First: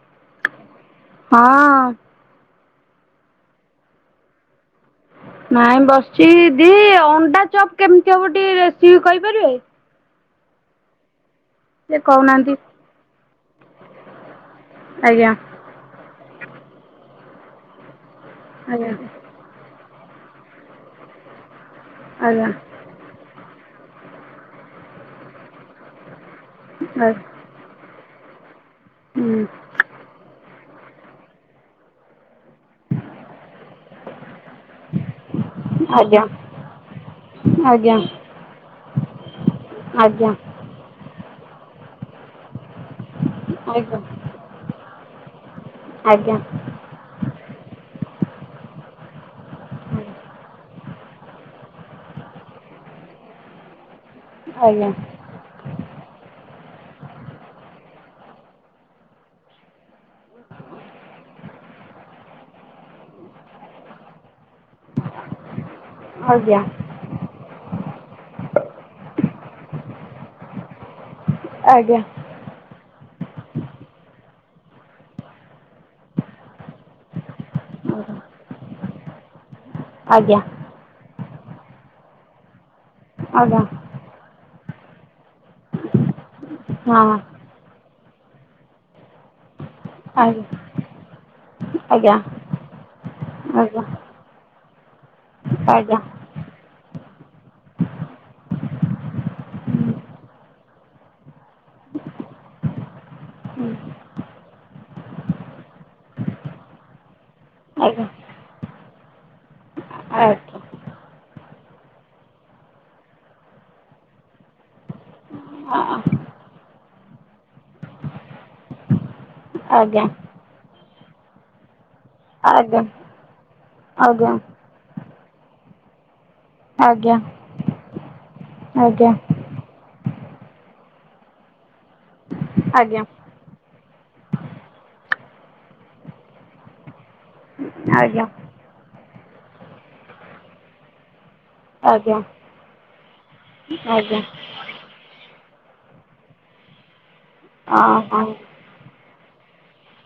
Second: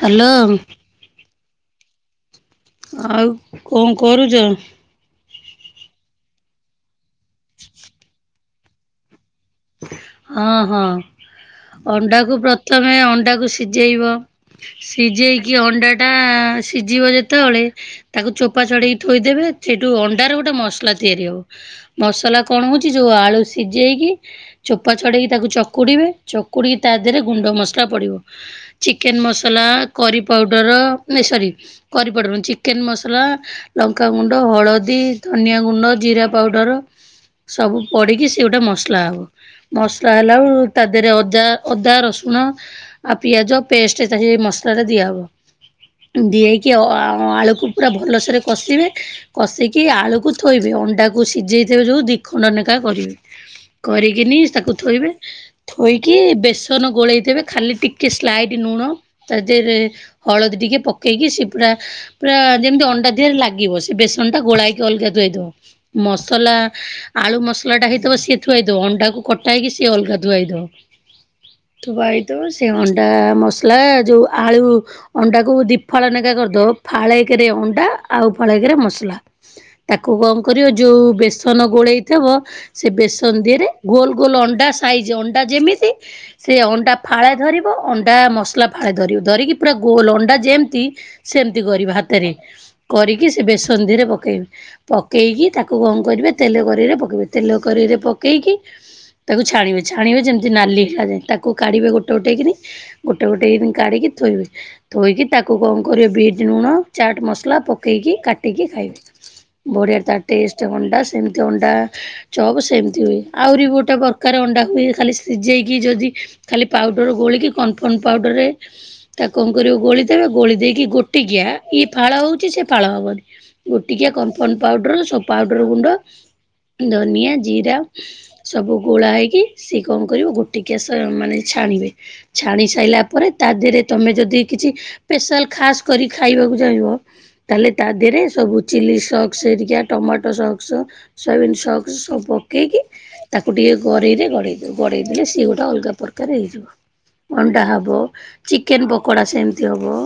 Hello. ହଁ ଆଉ କଣ କରୁଛ? ନାଇଁ ବସିଚ ଦି ଅଣ୍ଡା ଚପ୍ କେମିତି ହବ ଟିକେ ରେସିପ୍ କହିପାରିବେ? ହଁ ହଁ ଟିକେ ଅଣ୍ଡାକୁ କହୁନାହାନ୍ତି ପ୍ରଥମେ ଅଣ୍ଡାକୁ ସିଝେଇବ। ଆଜ୍ଞା ସିଝେଇକି ଅଣ୍ଡା ଟା ସିଝିବ ଯେତେବେଳେ ତାକୁ ଚୋପା ଆଜ୍ଞା ଚଢଡେଇି ଥୋଇଦେବେ ସେଇଠୁ ଅଣ୍ଡେ ର ଗୋଟେ ମସଲା ତିଆରି ହବ। ମସଲା ଆଜ୍ଞା କଣ ହଉଛି ଯୋଉ ଆଳୁ ସିଝେଇକି ଚୋପା ଚଢେଇକି ତାକୁ ଚକୁଡିବେ ଚକୁଡ଼ି ତା ଦେହରେ ଗୁଣ୍ଡ ମସଲା ପଡ଼ିବ। ଚିକେନ ମସଲା କରି ପାଉଡର ନାଇ ସରି କରି ପାଉଡର ନୁହେଁ ଚିକେନ ମସଲା ଲଙ୍କାଗୁଣ୍ଡ, ହଳଦୀ, ଧନିଆ ଗୁଣ୍ଡ, ଆଜ୍ଞା ଜିରା ପାଉଡ଼ର ସବୁ ଆଜ୍ଞା ପଡିକି ସେଗୋଟା ମସ୍ତ ମସଲା ହବ ମସଲା ଆଜ୍ଞା ହେଲା ବ ତା ଦେହରେ ଅଦା ଅଦା ରସୁଣ ଆଉ ପିଆଜ ଆଜ୍ଞା ପେଷ୍ଟ ଏ ମସଲା ଟା ଦିଆହବ ଦିଆ ହେଇକି ଆଳୁକୁ ପୁରା ଭଲସରେ କଷିବେ କଷିକି ଆଳୁକୁ ଥୋଇବେ ଅଣ୍ଡାକୁ ସିଝେଇଥିବ ଯୋଉ ଦିଖଣ୍ଡନେଖା କରିବେ। କରିକିନି ଆଜ୍ଞା ତାକୁ ଥୋଇବେ ଥୋଇକି ବେସନ ଗୋଳେଇବେ ଖାଲି ଟିକେ ସ୍ଲାଇଡ ଲୁଣ ତା ଦେହରେ ହଳଦୀ ଟିକେ ପକେଇକି ସେ ପୁରା ପୁରା ଯେମତି ଅଣ୍ଡା ଦିହରେ ଲାଗିବ ସେ ବେସନ ଟା ଗୋଳାଇକି ଅଲଗା ଧୋଇଇଦବ। ମସଲା ଆଜ୍ଞା ଆଜ୍ଞା ଆଳୁ ମସଲା ଟା ହେଇଥିବ ସିଏ ଥୁ ହେଇଥିବ। ଅଣ୍ଡା କଟା ହୋଇ ସେ ଅଲଗା ଥୁଆହୋଇ ଥିବ। ଥୁ ଆଜ୍ଞା ଆହେଇଥିବ ସେ ଅଣ୍ଡ ଅଣ୍ଡା ମସଲା ଯୋଉ ଆଳୁ ଅଣ୍ଡାକୁ ଦି ଫାଳ ନେକା କରିଦଉ ଫାଳେଇକରେ ଅଣ୍ଡା ଆଉ ଫାଳ କରେ ମସଲା। ତାକୁ ଆଜ୍ଞା କଣ କରିବ ଯୋଉ ବେସନ ଗୋଳେଇଥିବ ସେ ବେସନ ଆଜ୍ଞା ଦିହରେ କ ଅଣ୍ଡା ସାଇଜ ଅଣ୍ଡା ଯେମିତି ସେ ହଁ ଅଣ୍ଡା ଆଜ୍ଞା ଫାଳେ ଧରିବ ଅଣ୍ଡା ମସଲା ଫାଳେ ଧରିବୁ ଧରିକି ପୁରା ଗୋଲ ଆଜ୍ଞା ଅଣ୍ଡା ଆଜ୍ଞା ଯେମିତି ସେମତି କରିବ ହାତରେ କରିକି ସେ ବେସନ ଆଜ୍ଞା ଧିରେ ପକେଇବେ ପକେଇକି ତାକୁ କଣ ଆଜ୍ଞା ଆଜ୍ଞା କରିବେ ତେଲ କରେଇ ରେ ପକେଇବେ ତେଲ କରେଇ ରେ ପକାଇକି [inaudible] ତାକୁ ଛାଣିବେ ଛାଣିବେ ଯେମିତି ନାଲି ହେଲାଯାଏ ତାକୁ କାଢିବେ ଗୋଟେ ଗୋଟେ କିରି ଗୋଟେ ଗୋଟେ କିଣି କାଢିକି ଥୋଇବେ ଥୋଇକି ତାକୁ କଣ କରିବେ ବିଟ୍ ଲୁଣ ଚାଟ ମସଲା ପକେଇକି ଆଜ୍ଞା କାଟିକି ଖାଇବେ। ବଢିଆ ତା ଟେଷ୍ଟ ଅଣ୍ଡା ସେମିତି ଅଣ୍ଡା ଚପ ସେମିତି ହୁଏ। ଆହୁରି ଗୋଟେ ପରକାର ଅଣ୍ଡା ହୁଏ ଖାଲି ସିଝେଇକି ଯଦି ଖାଲି ପାଉଡ଼ର ଗୋଳିକି କନଫର୍ମ ପାଉଡ଼ର ତା କଣ କରିବ ଆଜ୍ଞା ଆଜ୍ଞା ଆଜ୍ଞା ଆଜ୍ଞା ଆଜ୍ଞା ଗୋଳିଦବେ ଗୋଳି ଦେଇକି ଗୋଟିକିଆଇ ଫାଳ ହଉଛି ସେ ଫାଳ ହବନି ଗୋଟିକିଆ କମ୍ପାଉଣ୍ଡ ପାଉଡର ସୋ ପାଉଡର ଗୁଣ୍ଡ ଧନିଆ ଜିରା ସବୁ ଗୋଳା ହେଇକି ସି କଣ? ଗୋଟିକିଆ ସ୍- ମାନେ ଛାଣିଵେ ଛାଣିସାଇଲା ପରେ ତା ଦିହରେ ତମେ ଯଦି କିଛି ପେଶାଲ ଖାସ୍ କରି ଖାଇବାକୁ ଚାହିଁବ? ତାହେଲେ ତା ଦେହେରେ ସବୁ ଚିଲି ସକ୍ସ ହେରିକା ଟମାଟୋ ସକ୍ସ ସୋୟାବିିନ୍ ସକ୍ସ ଆଜ୍ଞା ଆଜ୍ଞା ସବୁ ପକେଇକି ତାକୁ ଟିକେ ଆଜ୍ଞା ଗରେଇରେ ଗଡେଇ ଦେଇ ଗଡେଇ ଦେଇ ଇଏ ଗୋଟେ ଅଲ୍ ଗା ପ୍ରକାର୍ ହେଇଯିବ ଅଣ୍ଡା ହଁ ହବ, ହଁ ଚିକେନ୍ ପ କଡ଼ା ସେମ୍ ତି ହବ।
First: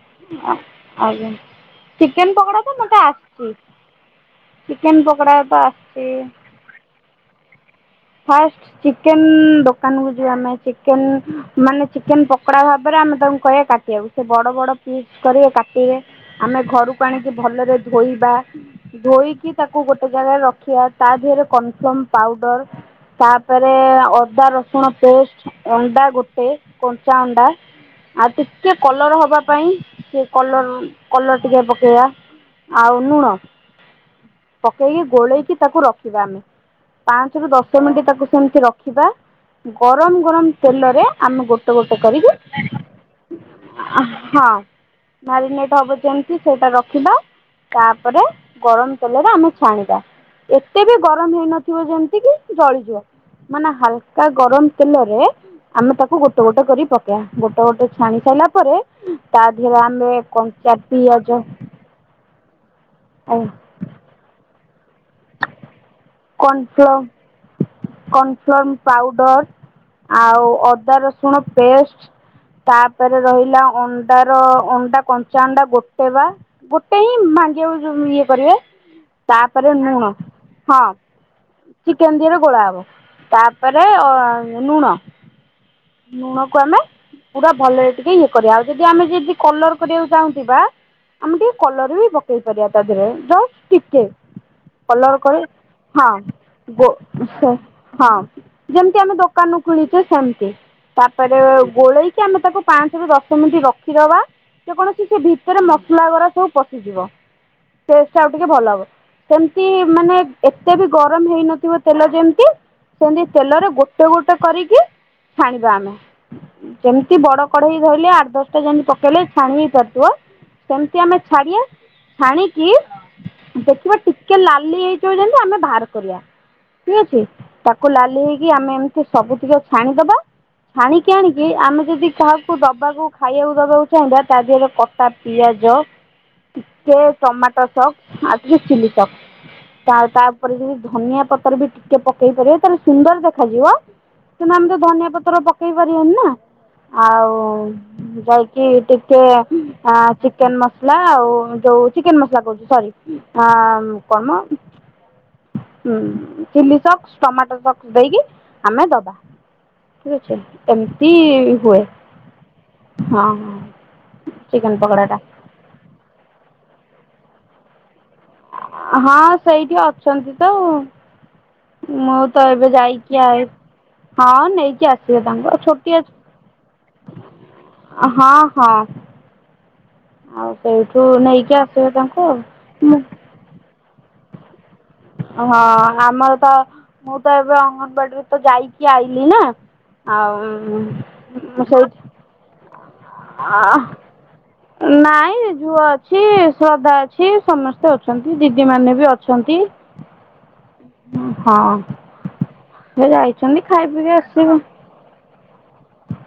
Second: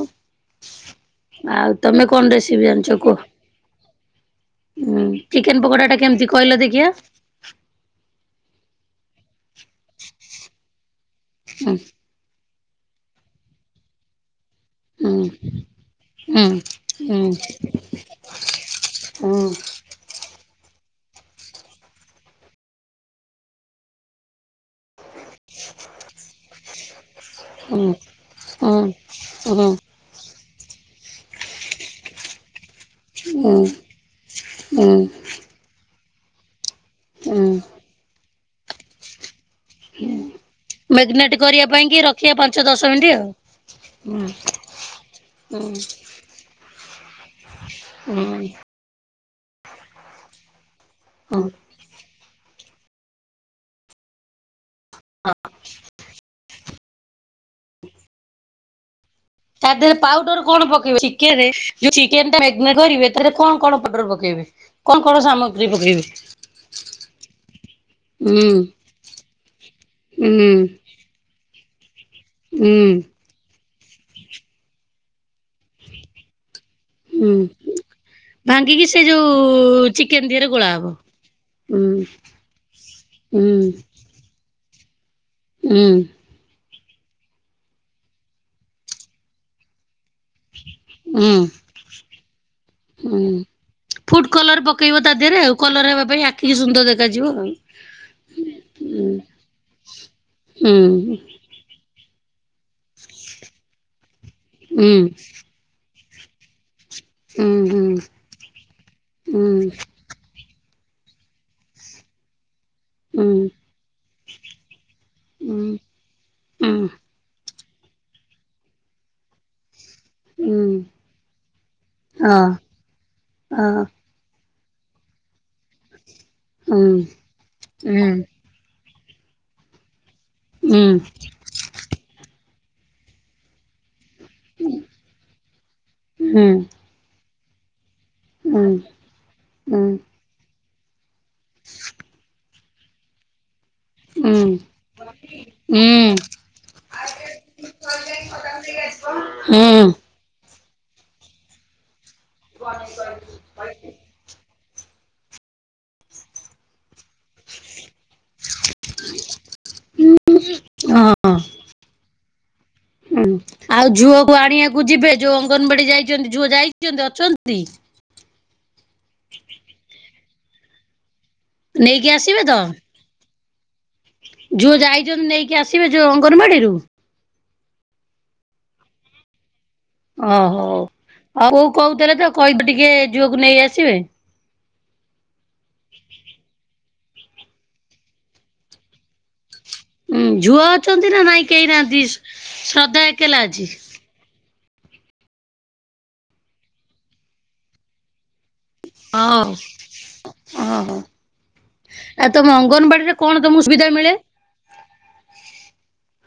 ଆଜ୍ଞା ଆଉ ତମେ ଚିକେନ୍ କଣ ପକୋଡ଼ା ରେସିପି ତ ଜାଣିଚ ମୋତେ କୁହ? ଆସିଛି ଚିକେନ୍ ଉଁ ପକୋଡ଼ା ଚିକେନ୍ ତ ପକଡା ଟା ଆସିଛି କେମ୍ତି କହିଲ ଦେଖିଆ? ପାଷ୍ଟ ଚିକେନ୍ ଦୋକାନ କୁ ଯିବା ଆମେ ଚିକେନ୍ ହୁଁ ମାନେ ଚିକେନ୍ ପ ପଡା ଭାବରେ ଆମେ ତାଙ୍କୁ କହିବା କାଟିବାକୁ ସେ ବଡ ବଡ ପିସ୍ କରିଏ ହୁଁ କାଟିବେ ହୁଁ ଆମେ ଘରକୁ ଆଣିକି ହୁଁ ଭଲରେ ଧୋଇବା ଧୋଇ କି ତାକୁ ଗୋଟେ ଜାଗାରେ ରଖିବା। ତା ଦିହରେ କନ୍ ଫ୍ଲମ୍ ପାଉଡର ତାପରେ ଅଦା ରସୁଣ ପେଷ୍ଟ ଅଣ୍ଡା ଗୋଟେ କଞ୍ଚା ଅଣ୍ଡା ହୁଁ ହୁଁ। ଆଉ ଟିକେ ହୁଁ କଲର୍ ହବା ହୁଁ ପାଇଁ ସେ କଲର୍ କଲର୍ ଟିକେ ପକେଇବା। ଆଉ ନୁଣ ହୁଁ ହୁଁ ପକେଇକି ଗୋଳେଇକି ତାକୁ ରଖିବା ଆମେ। ପାଞ୍ଚରୁ ହୁଁ ଦଶ୍ ତାକୁ ସେମ୍ତି ରଖିବା। ଗରମ୍ ଗରମ୍ ତେଲରେ ମ୍ୟାଗନେଟ ଆମେ କରିବା ଗୋଟେ ପାଇଁ ଗୋଟେ କି କରିକି ରଖିବା ପାଞ୍ଚ ଦଶ ମିନିଟ୍ ଆଉ। ହଁ ହୁଁ ହୁଁ ମ୍ୟାରିନେଟ ହବ ଯେମିତି ସେଇଟା ରଖିବା। ତାପରେ ହୁଁ ଗରମ ତେଲରେ ଆମେ ଛାଣିବା ଏତେ ବି ଗରମ ହୁଁ। ହେଇନଥିବ ଯେମ୍ ଜଳିଯିବ ମାନେ ହାଲୁକା ଗରମ୍ ତେଲରେ ଆମେ ତାକୁ ଗୋଟେ ଗୋଟେ କରି ଗୋଟେ ଗୋଟେ ଛାଣି ସାଇଲା ପରେ ତା ଦେହରେ ଆମେ ପାଉଡର କଣ କଞ୍ଚା ପକେଇବ ପିଆଜ ଚିକେନେ ଚିକେନ୍ ଟା ନେ ଗରିବେ ତାରେ କଣ କଣ ପାଉଡର ପକେଇବେ? କଣ କଣ ସାମଗ୍ରୀ ପକେଇବେ। କନ୍ ହୁଁ ଫ୍ରମ୍ ପାଉଡର୍। ଆଉ ହୁଁ ଅଦା ରସୁଣ ପେଷ୍ଟ ହୁଁ ତାପରେ ରହିଲା ଅଣ୍ଡାର ଅଣ୍ଡା କଞ୍ଚା ଅଣ୍ଡା ଗୋଟେ ବା ଗୋଟେ ହିଁ ହୁଁ। ମାଣ୍ଡିଆକୁ ଇଏ କରିବେ ଭାଙ୍ଗିକି ସେ ଯୋଉ ତାପରେ ନୁଣ ଚିକେନ ଦିହରେ ଗୋଳା ହବ। ହଁ ହୁଁ ଚିକେନ ଦିହେରେ ଗୋଳା ହବ ହୁଁ ତାପରେ ଅ ଲୁଣ ହୁଁ ଲୁଣକୁ ଆମେ ପୁରା ଭଲରେ ଟିକେ ଇ କରିବା ଆଉ ଯଦି ଆମେ ଯଦି କଲର କରିବାକୁ ଚାହୁଁଥିବା ହୁଁ ଆମେ ଟିକେ କଲର୍ ବି ପକେଇ ପାରିବା ତା ଦେହେରେ ହୁଁ। ଯଷ୍ଟ୍ ଟିକେ। ଫୁଡ କଲର ପକେଇବ ତା କଲର୍ ଦେହରେ କରେ ଆଉ କଲର ହେବା ହଁ ପାଇଁ ଆଖିକି ସୁନ୍ଦର ଗୋ ଦେଖାଯିବ ଆଉ। ସେ ହଁ ଯେମିତି ହୁଁ ଆମେ ଦୋ କାନୁ କିଣିଚେ ସେମତି ତାପରେ ଗୋଳେଇକି ଆମେ ତାକୁ ପାଞ୍ଚ ରୁ ଦଶ ମିନିଟ୍ ରଖିଦବା ଯେକୌଣସି ସେ ଭିତରେ ମସଲା ଗୁରା ସବୁ ପସି ସିଯିବ ଟେଷ୍ଟ୍ ଆଉ ଟିକେ ଭଲ ହବ ସେମତି ମାନେ ଏ ସେ ବି ଗରମ୍ ହେଇନଥିବ ତେଲ ଯେମିତି ସେମତି ତେଲରେ ଗୋଟେ ଗୋଟେ କରିକି ଛାଣିବା ଆମେ ଯେମିତି ବଡ କଢେଇ ଧଇଲେ ଆଠ ଦଶଟା ଯେମିତି ପକେଇଲେ ଛାଣି ହେଇପାରି ଥିବ ସେମ୍ତି ଆମେ ଛାଡ଼ିବା ଛାଣିକି ଦେଖିବା ଟିକେ ଲାଲ୍ ଲି ହେଇଯିବ ଯେମ୍ତି ଆମେ ବାହାର କରିବା ଠିକ୍ ଅଛି ତାକୁ ଲାଲି ହେଇକି ଆମେ ସବୁ ତିକ ଛାଣିଦବା ଛାଣିକି ଆଣିକି ଆମେ ଯଦି କାହାକୁ ଦବାକୁ ଖାଇବାକୁ ଦବାକୁ ସିଉଁଦା ତା ଦେହରେ କଟା ପିଆଜ ଟିକେ ଟମାଟୋ ସକ୍ ଆଉ ଟିକେ ଚିଲି ସକ୍ ତା ତାପରେ ଯଦି ଧନିଆ ପତର ବି ଟିକେ ପକେଇ ପାରିବ ତାଲେ ସୁନ୍ଦର୍ ଦେଖାଯିବ କିନୁ ଆମେ ତ ଧନିଆ ପତ୍ର ପକେଇ ପାରିବାନି ନା ଆଉ ଯାଇକି ଟିକେ ଆଁ ଚିକେନ୍ ମ ଲା ଆଉ ଯୋଉ ଚିକେନ୍ ମସଲା କୋହୁଛି ସରି ଆ କଁ ମ ଉଁ ଚିଲି ସକ୍ସ ଟମାଟୋ ସକ୍ସ ଦେଇକି ଆମେ ଦବା। ଠିକ୍ ଅଛି ଏମ୍ ତି ହଁ ହୁଏ। ହଁ ହୁଁ ହଁ ଆଉ ଝୁଅକୁ ଚିକେନ ଆଣିବାକୁ ପକୋଡା ଯିବେ ଟା ଯୋଉ ଅଙ୍ଗନବାଡି ଯାଇଚନ୍ତି ଝୁଅ ଯାଇ ଦିଅନ୍ତି ଅଛନ୍ତି। ହଁ ସେଇଠି ଅଛନ୍ତି ତ ନେଇକି ମୁଁ ଆସିବେ ତ ଏବେ ଯାଇକି ଆ ହଁ ଝୁଅ ନେଇକି ଆସିବେ ଯାଇଛନ୍ତି ତାଙ୍କୁ ନେଇକି ଆଉ ଆସିବେ ଛୋଟିଆ ଯୋଉ ଛୁ ଅଙ୍ଗନବାଡିରୁ? ହଁ ହଁ। ଅ ଆଉ ହଉ ସେଇଠୁ ନେଇକି ବୋଉ ଆସିବେ କଉଥିଲେ ତାଙ୍କୁ ତ ଆଉ। କହିବ ଟିକେ ମୁଁ ଝୁଅକୁ ନେଇ ଆସିବେ। ହଁ ଆମର ତ ମୁଁ ତ ଏବେ ଅଙ୍ଗନବାଡିରୁ ତ ଯାଇକି ଆଇଲିି ନା‌। ଉଁ ଆଉ ଝୁଅ ଅଛନ୍ତି ନା ନାଇଁ କେହି ମୁଁ ସେଇ ନାହାନ୍ତି ଶ୍ରଦ୍ଧା ଏକେଲା ଆ ଅଛି। ନାଇଁ ଝୁଅ ଅଛି ଶ୍ରଦ୍ଧା ଅଛି ସମସ୍ତେ ଅଛନ୍ତି ଦିଦି ଦିଦି ମାନେ ବି ହଉ ଅଛନ୍ତି। ଓହୋ ହଁ ଆଉ ତମ ସେ ଅଙ୍ଗନବାଡିରେ କଣ ତମକୁ ଯାଇଛନ୍ତି ସୁବିଧା ଖାଇ ମିଳେ? ପିଇିକି ଆସିବେ। [inaudible]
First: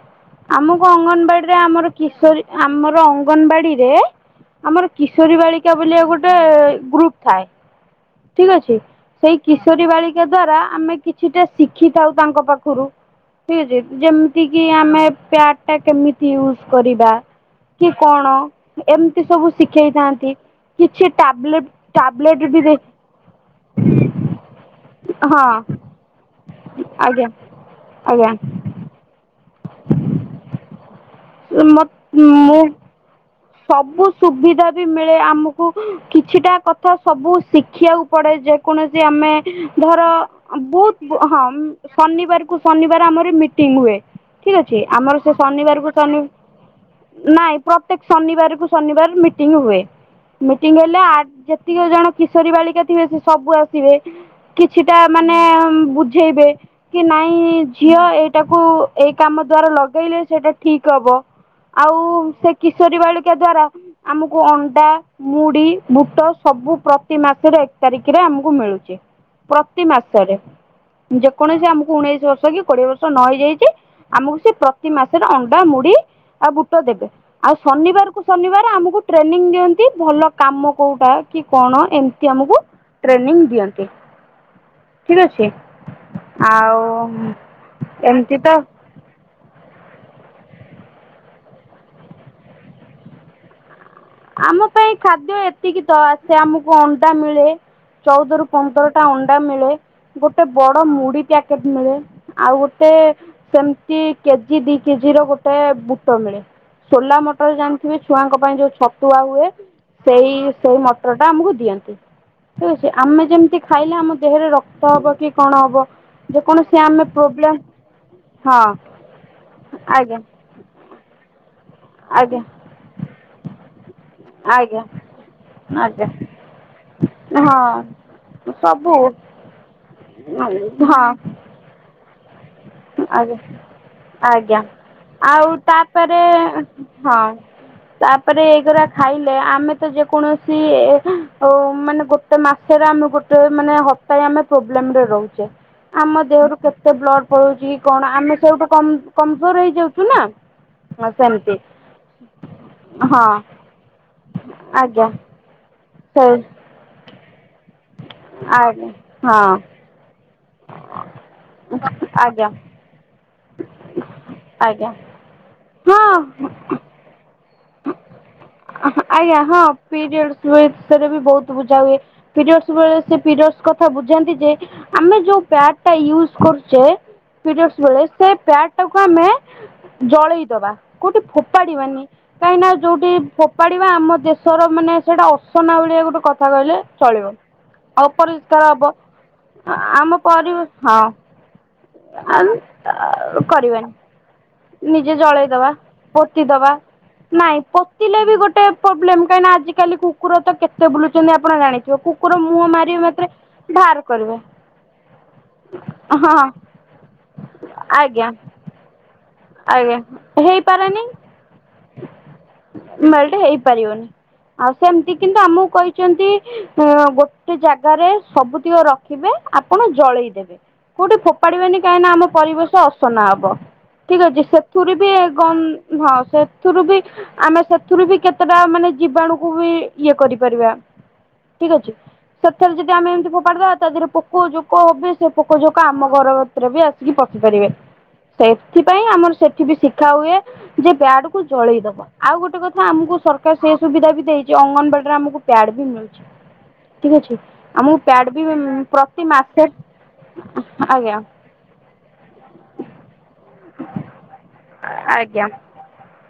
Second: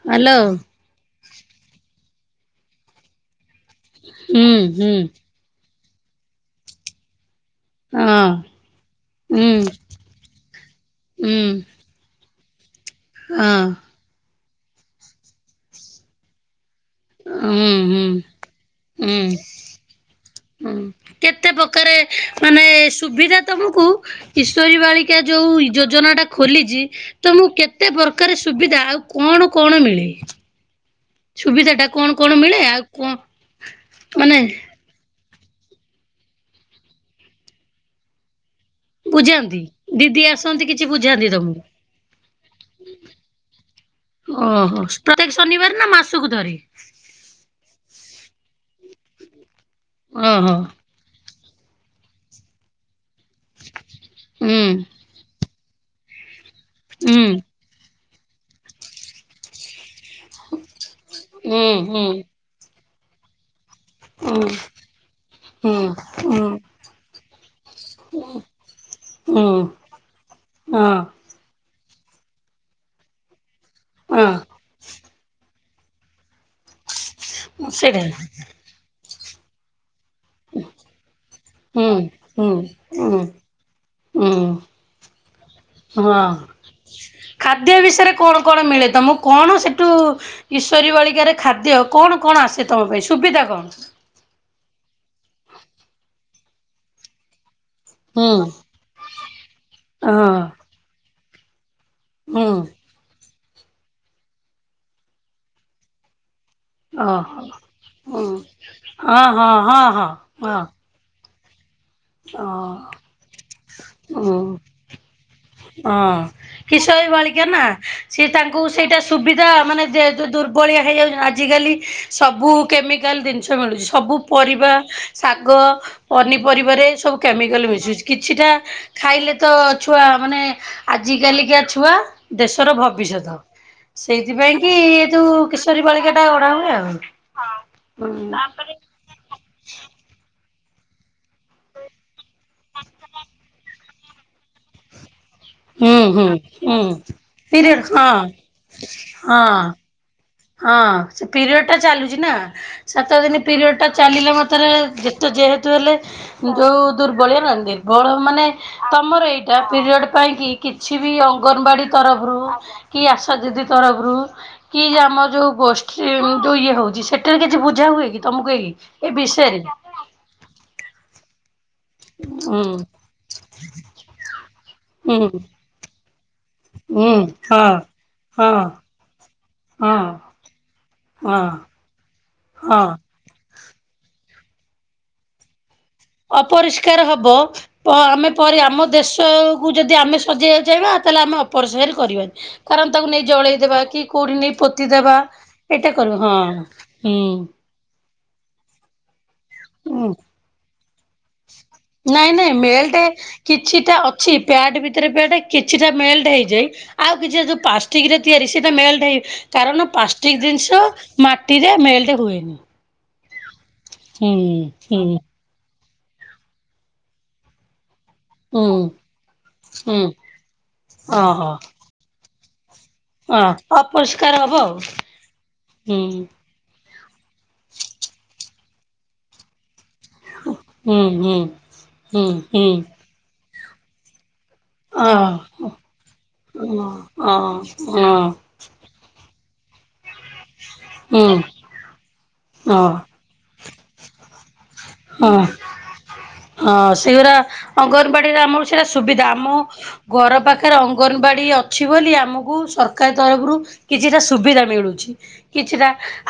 ହ୍ୟାଲୋ ଆମକୁ ଅଙ୍ଗନବାଡି ରେ ଆମର କିଶୋରୀ ଆମର ଅଙ୍ଗନବାଡି। ଯେ ହୁଁ ଆମର ହୁଁ କିଶୋରୀ ବାଳିକା ବୋଲିକା ଗୋଟେ ଗ୍ରୁପ ଥାଏ। ହଁ ଠିକ୍ ଅଛି ସେଇ ହୁଁ କିଶୋରୀ ବାଳିକା ଦ୍ଵାରା ଆମେ କିଛିଟା ହୁଁ ଶିଖିଥାଉ ତାଙ୍କ ପା ଖୁରୁ ଠିକ୍ ଅଛି ହଁ ଯେମିତି କି ଆମେ ପ୍ୟାଡ଼ ଟା କେମିତି ୟୁଜ୍। କରିବା ହୁଁ କି ହୁଁ। କଣ ହୁଁ ଏମିତି ସବୁ ଶିଖେଇଥାନ୍ତି। ହୁଁ, କିଛି କେତେ ଟାବଲେଟ ପ୍ରକାରେ ଟାବଲେଟ ବି ମାନେ ଦେ ସୁବିଧା ତମକୁ କିଶୋରୀ ବାଳିକା ହଁ ଯୋଉ। ଯୋଜନା ଟା ଖୋଲିଛି ଆଜ୍ଞା ତମୁକୁ କେତେ ପ୍ରକାର ଆଜ୍ଞା। ସୁବିଧା ଆଉ କଣ। କଣ ମିଳେ ସୁବିଧା ଟା କଣ କଣ ମିଳେ ମୁଁ ଆଉ କଣ। ସବୁ ମାନେ ସୁବିଧା ବି ମି ଯେ ଆମକୁ କିଛିଟା କଥା ସବୁ ଶିଖିବାକୁ ପଡେ ଯେ କୌଣସି ଆମେ ବୁଝାନ୍ତି ଧର ଦିଦି ଆସନ୍ତି କିଛି ବହୁତ ବୁଝାନ୍ତି ହଁ, ତମକୁ। ଶନିବାର କୁ ଶନିବାର ଆମର ମିଟିଂ। ହୁଏ ଠିକ ଅଛି ଓହୋ ଆମର ପ୍ରତ୍ୟେକ ସେ ଶନିବାର ନା ଶନିବାରକୁ ଶନି ମାସକୁ ଥରେ? ନାଇଁ ପ୍ରତେକ। ଶନିବାର କୁ ଶନିବାର ମିଟିଂ ହୁଏ। ଓହୋ ମିଟିଂ ହେଲେ ଆ ଯେ ଜେତିକ ଜଣ କିଶୋରୀ ବାଳିକା ଥିବେ ସେ ସବୁ ଆସିବେ ହୁଁ କିଛିଟା ମାନେ। ବୁଝେଇବେ କି ହୁଁ ନାଇଁ ଝିଅ ଏଇଟାକୁ ଏଇ କାମ ଦ୍ଵାରା ଲଗ ଲଗେଇଲେ ସେଇଟା ଠିକ ହବ ହୁଁ ଆଉ ହୁଁ। ସେ କିଶୋରୀ ବାଳିକା ଦ୍ଵାରା। ଆମକୁ ହୁଁ ହୁଁ ଅଣ୍ଡା, ମୁଢି, ବୁଟ ହୁଁ ସବୁ ପ୍ରତି ମାସରେ ଏକ। ତାରିଖରେ ଆମକୁ ମିଳୁଛି, ହୁଁ ପ୍ରତି ମାସରେ ହଁ ଯେକୌଣସି ଆମକୁ। ଉଣେଇଶି ବର୍ଷ କି କୋଡିଏ ବର୍ଷ ନ ହେଇଯାଇଛି ଆମକୁ ସେ ହଁ ପ୍ରତି ମାସରେ ଅ ଣ୍ଡା ମୁଢ଼ି ଆଉ ବୁଟ ଦେବେ। ଆଉ ସେଇଟା ଶନିବାର କୁ ଶନିବାର ଆମକୁ ଟ୍ରେନିଂ ଦିଅନ୍ତି। ଭଲ କାମ କୋଉଟା କି କଣ ହୁଁ ଏମତି ହୁଁ ଆମକୁ ହୁଁ ଟ୍ରେନିଂ ଦିଅନ୍ତି। ହୁଁ ଠିକ ଅଛି ହଁ, ଆଉ ଖାଦ୍ୟ ବିଷୟରେ ଏମିତି କଣ ତ କଣ ମିଳେ ତମକୁ। କଣ ସେଠୁ କିସୋରୀ ବାଳିକାରେ ଖାଦ୍ୟ କଣ କଣ ଆସେ ତମ ପାଇଁ ସୁବିଧା କଣ? ଆମ ପାଇଁ ଖାଦ୍ୟ ଏତିକି ତ ଆସେ ଆମକୁ ଅଣ୍ଡା ମିଳେ। ହୁଁ ଚଉଦରୁ ପନ୍ଦରଟା ଅଣ୍ଡା ମିଳେ। ହଁ ଗୋଟେ ବଡ ମୁଢ ପ୍ୟାକେଟ। ମିଳେ ହୁଁ ଆଉ ଗୋଟେ ସେମତି କେଜି ଦି କେଜି ର ଗୋଟେ ବୁଟ ମିଳେ। ସୋଲା ଓହୋ ମଟର ଜାଣିଥିବେ ଛୁଆଙ୍କ ପାଇଁ ଯୋଉ ଛତୁଆ ହଁ ହୁଏ। ହଁ ହଁ ହଁ ସେଇ ହଁ ସେଇ ମଟର। ଟା ଆମକୁ ଦିଅନ୍ତି। ହଁ ଠିକ ହଁ ଅଛି ଆମେ ଯେମିତି ଖାଇଲେ ଆମ ହୁଁ ଦେହରେ ରକ୍ତ ହବ କି କଣ ହବ ହଁ ଯେ କୌଣସି ଆ କିଶୋରୀ ବାଳିକା ନା, ସିଏ ତାଙ୍କୁ ସେଇଟା ସୁବିଧା ମାନେ ଯେ ଆଜ୍ଞା ଯୋଉ ଦୁର୍ବଳିଆ ହେଇଯାଉଛନ୍ତି ଆଜିକାଲି। ଆଜ୍ଞା ସବୁ କେମିକାଲ ଜିନିଷ ମିଳୁଛି ସବୁ ପରିବା, ଆଜ୍ଞା ଶାଗ, ଆଜ୍ଞା ପନିପରିବାରେ। ସବୁ କେମିକାଲ ମିଶଛି କିଛିଟା ହଁ ସବୁ ଖାଇଲେ ତ ଛୁଆ ମାନେ ହଁ ଆଜି କାଲିକା ଛୁଆ। ଦେଶର ଭବିଷ୍ୟତ। ଆଜ୍ଞା ସେଇଥିପାଇଁ ଆଜ୍ଞା କି ଏ ଯୋଉ ଆଉ କିଶୋରୀ ବାଳିକା ତାପରେ ଟା ଅଣା ହୁଏ ହଁ ଆଉ। ହୁଁ ତାପରେ ଏଇଗୁରା ଖାଇଲେ ଆମେ ତ ଯେକୌଣସି। ସି ଏ ହଉ ମାନେ ଗୋଟେ ମାସରେ ଆମେ ଗୋଟେ ମାନେ ହପ୍ତାହେ ଆମେ ପ୍ରୋବ୍ଲେମରେ ରହୁ ଚେ ହୁଁ ଆମ ହୁଁ ଦେହରୁ ହୁଁ କେତେ ବ୍ଲଡ ପଳଉଛି କି ପିରିୟଡ଼ କଣ ହଁ ଆମେ ସେଇଠୁ କମ ହଁ କମଜୋର ହେଇଯାଉଛୁ ନା। ହଁ, ସେ ପିରିୟଡ ଟା ଚାଲୁଛି ନା ସାତ ହଁ ଦିନି ପିରିୟଡ ଟା ଚାଲିଲା ମାତ୍ରାରେ ଆଜ୍ଞା ଯେତେ। ଯେହେତୁ ହେଲେ ସେ ଯୋଉ ଦୂର୍ବଳିଆ ନା ଦୁର୍ବଳ ମାନେ ଆଜ୍ଞା ତମର ହଁ ଏଇଟା ପିରିୟଡ଼ ପାଇଁକି କିଛି ବି ଅଙ୍ଗନବାଡ଼ି ତରଫରୁ ଆଜ୍ଞା କି ଆଶା ଦିଦି ତରଫରୁ କି ଆଜ୍ଞା ଆମ ଯୋଉ ଗୋଷ୍ଠୀ ହଁ ଯୋଉ ଇଏ ହଉଛି ସେଠାରେ କି କିଛି ବୁଝା ହୁଏ ତମକୁ ଏଇ ଏ ଆଜ୍ଞା ହଁ ବିଷୟରେ ପିରିୟଡସ୍ ରେ ବି ବହୁତ ବୁଝା ହୁଏ ହୁଁ ପିରିୟଡସ୍ ବେଳେ ସେ ପିରିୟଡସ୍ କଥା ବୁଝାନ୍ତି ଯେ ଆମେ ହୁଁ ଯୋଉ ପ୍ୟାଡ୍ ଟା କରୁଚେ ହୁଁ ହଁ ପିରୀୟର୍ଡସ୍ ବେଳେ ସେ ହଁ ପ୍ୟାଡ଼ ଟାକୁ ଆମେ ହଁ ଜଳେଇ ଦବା କୋଉଠି ହଁ ଫୋପାଡିବାନି। କାହିଁକି ନା ହଁ ଯୋଉଠି ଫୋପାଡିବା ଆମ ଦେଶର ମାନେ ସେଇଟା ଅସନା ଭଳିଆ ଗୋଟେ କଥା କହିଲେ ଅପରିଷ୍କାର ଚଳିବ। ହବ ଆମେ ପ ଅପରିଷ୍କାର ହବ ଆମ ଦେଶ କୁ ଯଦି ଆମ ଆମେ ସଜେଇବାକୁ ପରିବେଶ ଚାହିଁବା ତାହେଲେ ଅପରଶୟ ରେ ହଁ କରିବାନି କାରଣ ତାକୁ ନେଇ ଜଳେଇ ଦେବା କରିବାନି। କଉଠି ନେଇକି ନିଜେ ଜଳେଇଦବା ପୋତି ଦବା ହୁଁ ନାଇଁ ପୋ ଥିଲେ ବି ଗୋଟେ ପ୍ରୋବ୍ଲେମ୍ କାହିଁକି ନା ଆଜିକାଲି ହୁଁ କୁକୁର ତ କେତେ ତେ ବୁଲୁଛନ୍ତି ଆପଣ ଜାଣିଥିବ ନାଇଁ କୁକୁର ନାଇଁ ମୁହଁ ମେଲ୍ଟେ ମାରିବେ ମାତ୍ରେ କିଛିଟା ବାହାର ଅଛି କରିବ। ପ୍ୟାଡ ଭିତରେ ପ୍ୟାଡ କିଛିଟା ମେଲ୍ଟ ହେଇଯାଇ ଆଉ କିଛି ଯୋଉ ପ୍ଲାଷ୍ଟିକ ରେ ଆଜ୍ଞା ତିଆରି ସେଇଟା ମେଲ୍ଟ କାରଣ ଆଜ୍ଞା ପାଷ୍ଟିକ ଜିନିଷ ହେଇପାରେନି ମାଟିରେ ମେଲ୍ଟ ହୁଏନି। ମେଲ୍ଟ ହେଇପାରିବନି ହୁଁ ଆଉ ହୁଁ ସେମିତି କିନ୍ତୁ ଆମକୁ କହିଛନ୍ତି ଗୋଟେ ଜା ଗାରେ ହୁଁ ସବୁତିକ ରଖିବେ ଆପଣ ହୁଁ ଜଳେଇଦେବେ କୋଉଠି ଓହୋ ଫୋପାଡିବେନି କାହିଁକି ନା ଆମ ପରିବେଶ। ଅସନା ହବ। ହଁ [unintelligible] ଠିକ ଆଉ ସେଥିରୁ ବି କମ୍ ହଁ ହୁଁ। ସେଥି ସେଥିରୁ ବି ଆମେ ସେଥିରୁ ବି କେତେଟା ମାନେ ଜୀବାଣୁକୁ ବି ଇଏ କରିପାରିବା ଠିକ୍ ଅଛି ସେଠେରୁ ଯଦି ଆମେ ଏମତି ଫୋପାଡ଼ିଦବା ତା ଦେହରେ ପୋକ ଯୋକ ହବ ସେ ପୋକ ଯୋକ ଆମ ଘର ଭିତରେ ବି ଆସିକି ପଶିପାରିବେ ସେଇ ସେଠି ବି ଶିଖ ଦେଖା ହୁଏ ଯେ ବ୍ୟାଡ କୁ ଜଳେଇ ଦବା ଆଉ ଗୋଟେ କଥା ଆମକୁ ସରକାର ସେ ସୁବିଧା ବି ଦେଇ ସେ ଅଙ୍ଗନବାଡ଼ିରେ ଆମକୁ ପ୍ୟାଡ ବି ମିଳୁଛି। ହଁ ଠିକ୍ ସେଗୁଡା ଅଛି ଆମକୁ ପ୍ୟାଡ୍ ଅଙ୍ଗନବାଡିରେ ବି ଆମର ସେଇଟା ପ୍ରତି ସୁବିଧା ଆମ ମାସେ ଘର ପାଖରେ ଆଜ୍ଞା। ଅଙ୍ଗନବାଡି। ଅଛି ବୋଲି ଆମକୁ ସରକାର ତରଫରୁ କିଛିଟା ସୁବିଧା ମିଳୁଛି ଆଜ୍ଞା କିଛିଟା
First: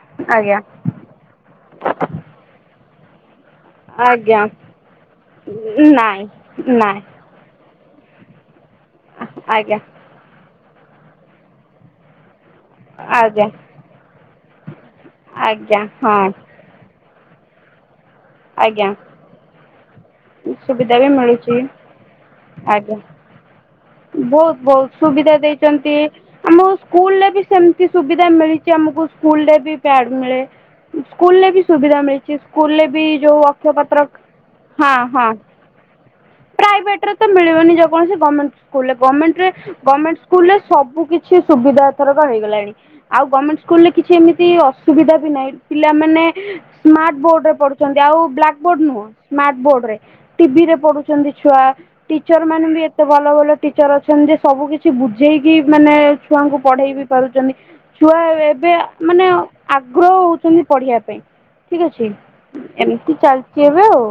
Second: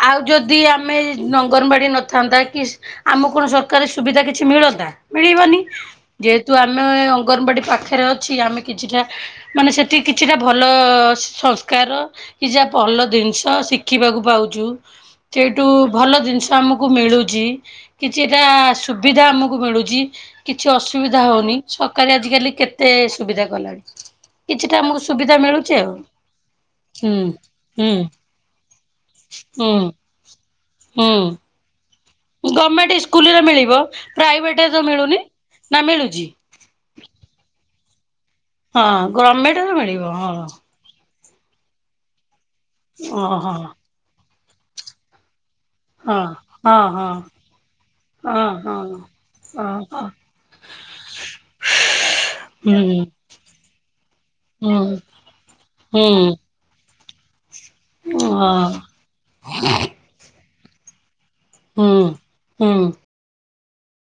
ଆଉ ଆଜ୍ଞା ଯଦି ଆମେ ଅଙ୍ଗନବାଡି ନ ଥାନ୍ତା କି ଆମକୁ କଣ ସରକାରୀ ସୁବିଧା ଆଜ୍ଞା କିଛି ମିଳନ୍ତା ମିଳିବନି ନାଇଁ ଯେହେତୁ ଆମେ ନାଇଁ। ଅଙ୍ଗନବାଡି ପାଖ ଅଛି ଆମେ କିଛିଟା ମାନେ ଆଜ୍ଞା ସେଠି କିଛିଟା ଭଲ ସଂସ୍କାର କିଛିଟା ଭଲ ଜିନିଷ ଆଜ୍ଞା ଶିଖିବାକୁ ପାଉଛୁ ସେଇଠୁ ଆଜ୍ଞା ଭଲ ହଁ ଜିନିଷ ଆମକୁ ମିଳୁଛି। ଜି କିଛିଟା ଆଜ୍ଞା ସୁବିଧା ଆମକୁ ମିଳୁଛି। କିଛି ସୁବିଧା ବି ଅସୁବିଧା ହଉନି ମିଳୁଛି। ସରକାର ଆଜିିକାଲି କେତେ ଆଜ୍ଞା ସୁବିଧା କଲାଣି। ବହୁତ କିଛିଟା ଆମକୁ ବହୁତ ସୁବିଧା ମିଳୁଛି ଦେଇଛନ୍ତି ଆଉ ଆମକୁ ହୁଁ ସ୍କୁଲ ରେ ବି ସେମିତି ହୁଁ ସୁବିଧା ମିଳିଛି ଆମକୁ। ସ୍କୁଲରେ ବି ହୁଁ। ପ୍ୟାଡ ମିଳେ ସ୍କୁଲ ହୁଁ ରେ ସବୁ ସ୍କୁଲ ରେ ଗଭର୍ଣମେଣ୍ଟ ବି ସ୍କୁଲରେ ଯୋଉ ମିଳିବ [unintelligible] ପ୍ରାଇଭେଟରେ ତ ହଁ ମିଳୁନି। ହଁ। ନା ମିଳୁଛି ପ୍ରାଇଭେଟ ରେ ତ ମିଳିବନି ଯେକୌଣସି ଗମେଣ୍ଟ ସ୍କୁଲ ରେ ହଁ ଗଭର୍ଣମେଣ୍ଟରେ ମିଳିବ ଗମେଣ୍ଟ ସ୍କୁଲ ରେ ହଁ ସବୁ କିଛି କିଛି ସୁବିଧା ଏଥରକ ହେଇଗଲାଣି ଓ ଆଉ ହଁ। ଗମେଣ୍ଟ ସ୍କୁଲ ରେ କିଛି ଏମିତି ଅସୁବିଧା ବି ନାହିଁ। ପିଲାମାନେ ହଁ ହଁ ସ୍ମାର୍ଟ ବୋର୍ଡ ରେ ପଢୁଛନ୍ତି ଆଉ ହଁ ବ୍ଲାକ୍ ହଁ ବୋର୍ଡ ହଁ। ନୁହଁ ସ୍ମାର୍ଟ ବୋର୍ଡ ରେ ଓହୋ ଟିଭି ପଢୁଛନ୍ତି ଛୁଆ ଟିଚର ମାନେ ବି ଏତେ ହୁଁ ଭଲ ଭଲ। ଟିଚର ଅଛନ୍ତି ଯେ ସବୁ ହୁଁ କିଛି ବୁଝେଇକି ମାନେ ହୁଁ ଛୁଆଙ୍କୁ ପଢେଇ ବି ପାରୁଛନ୍ତି। ଛୁଆ ଏବେ ହଁ ମାନେ ଆଗ୍ରହ ହଉଛନ୍ତି ପଢିବା ପାଇଁ। ଠିକ୍ ହୁଁ ଅଛି ହୁଁ। ଏମିତି ଚାଲିଛି ଏବେ ଆଉ।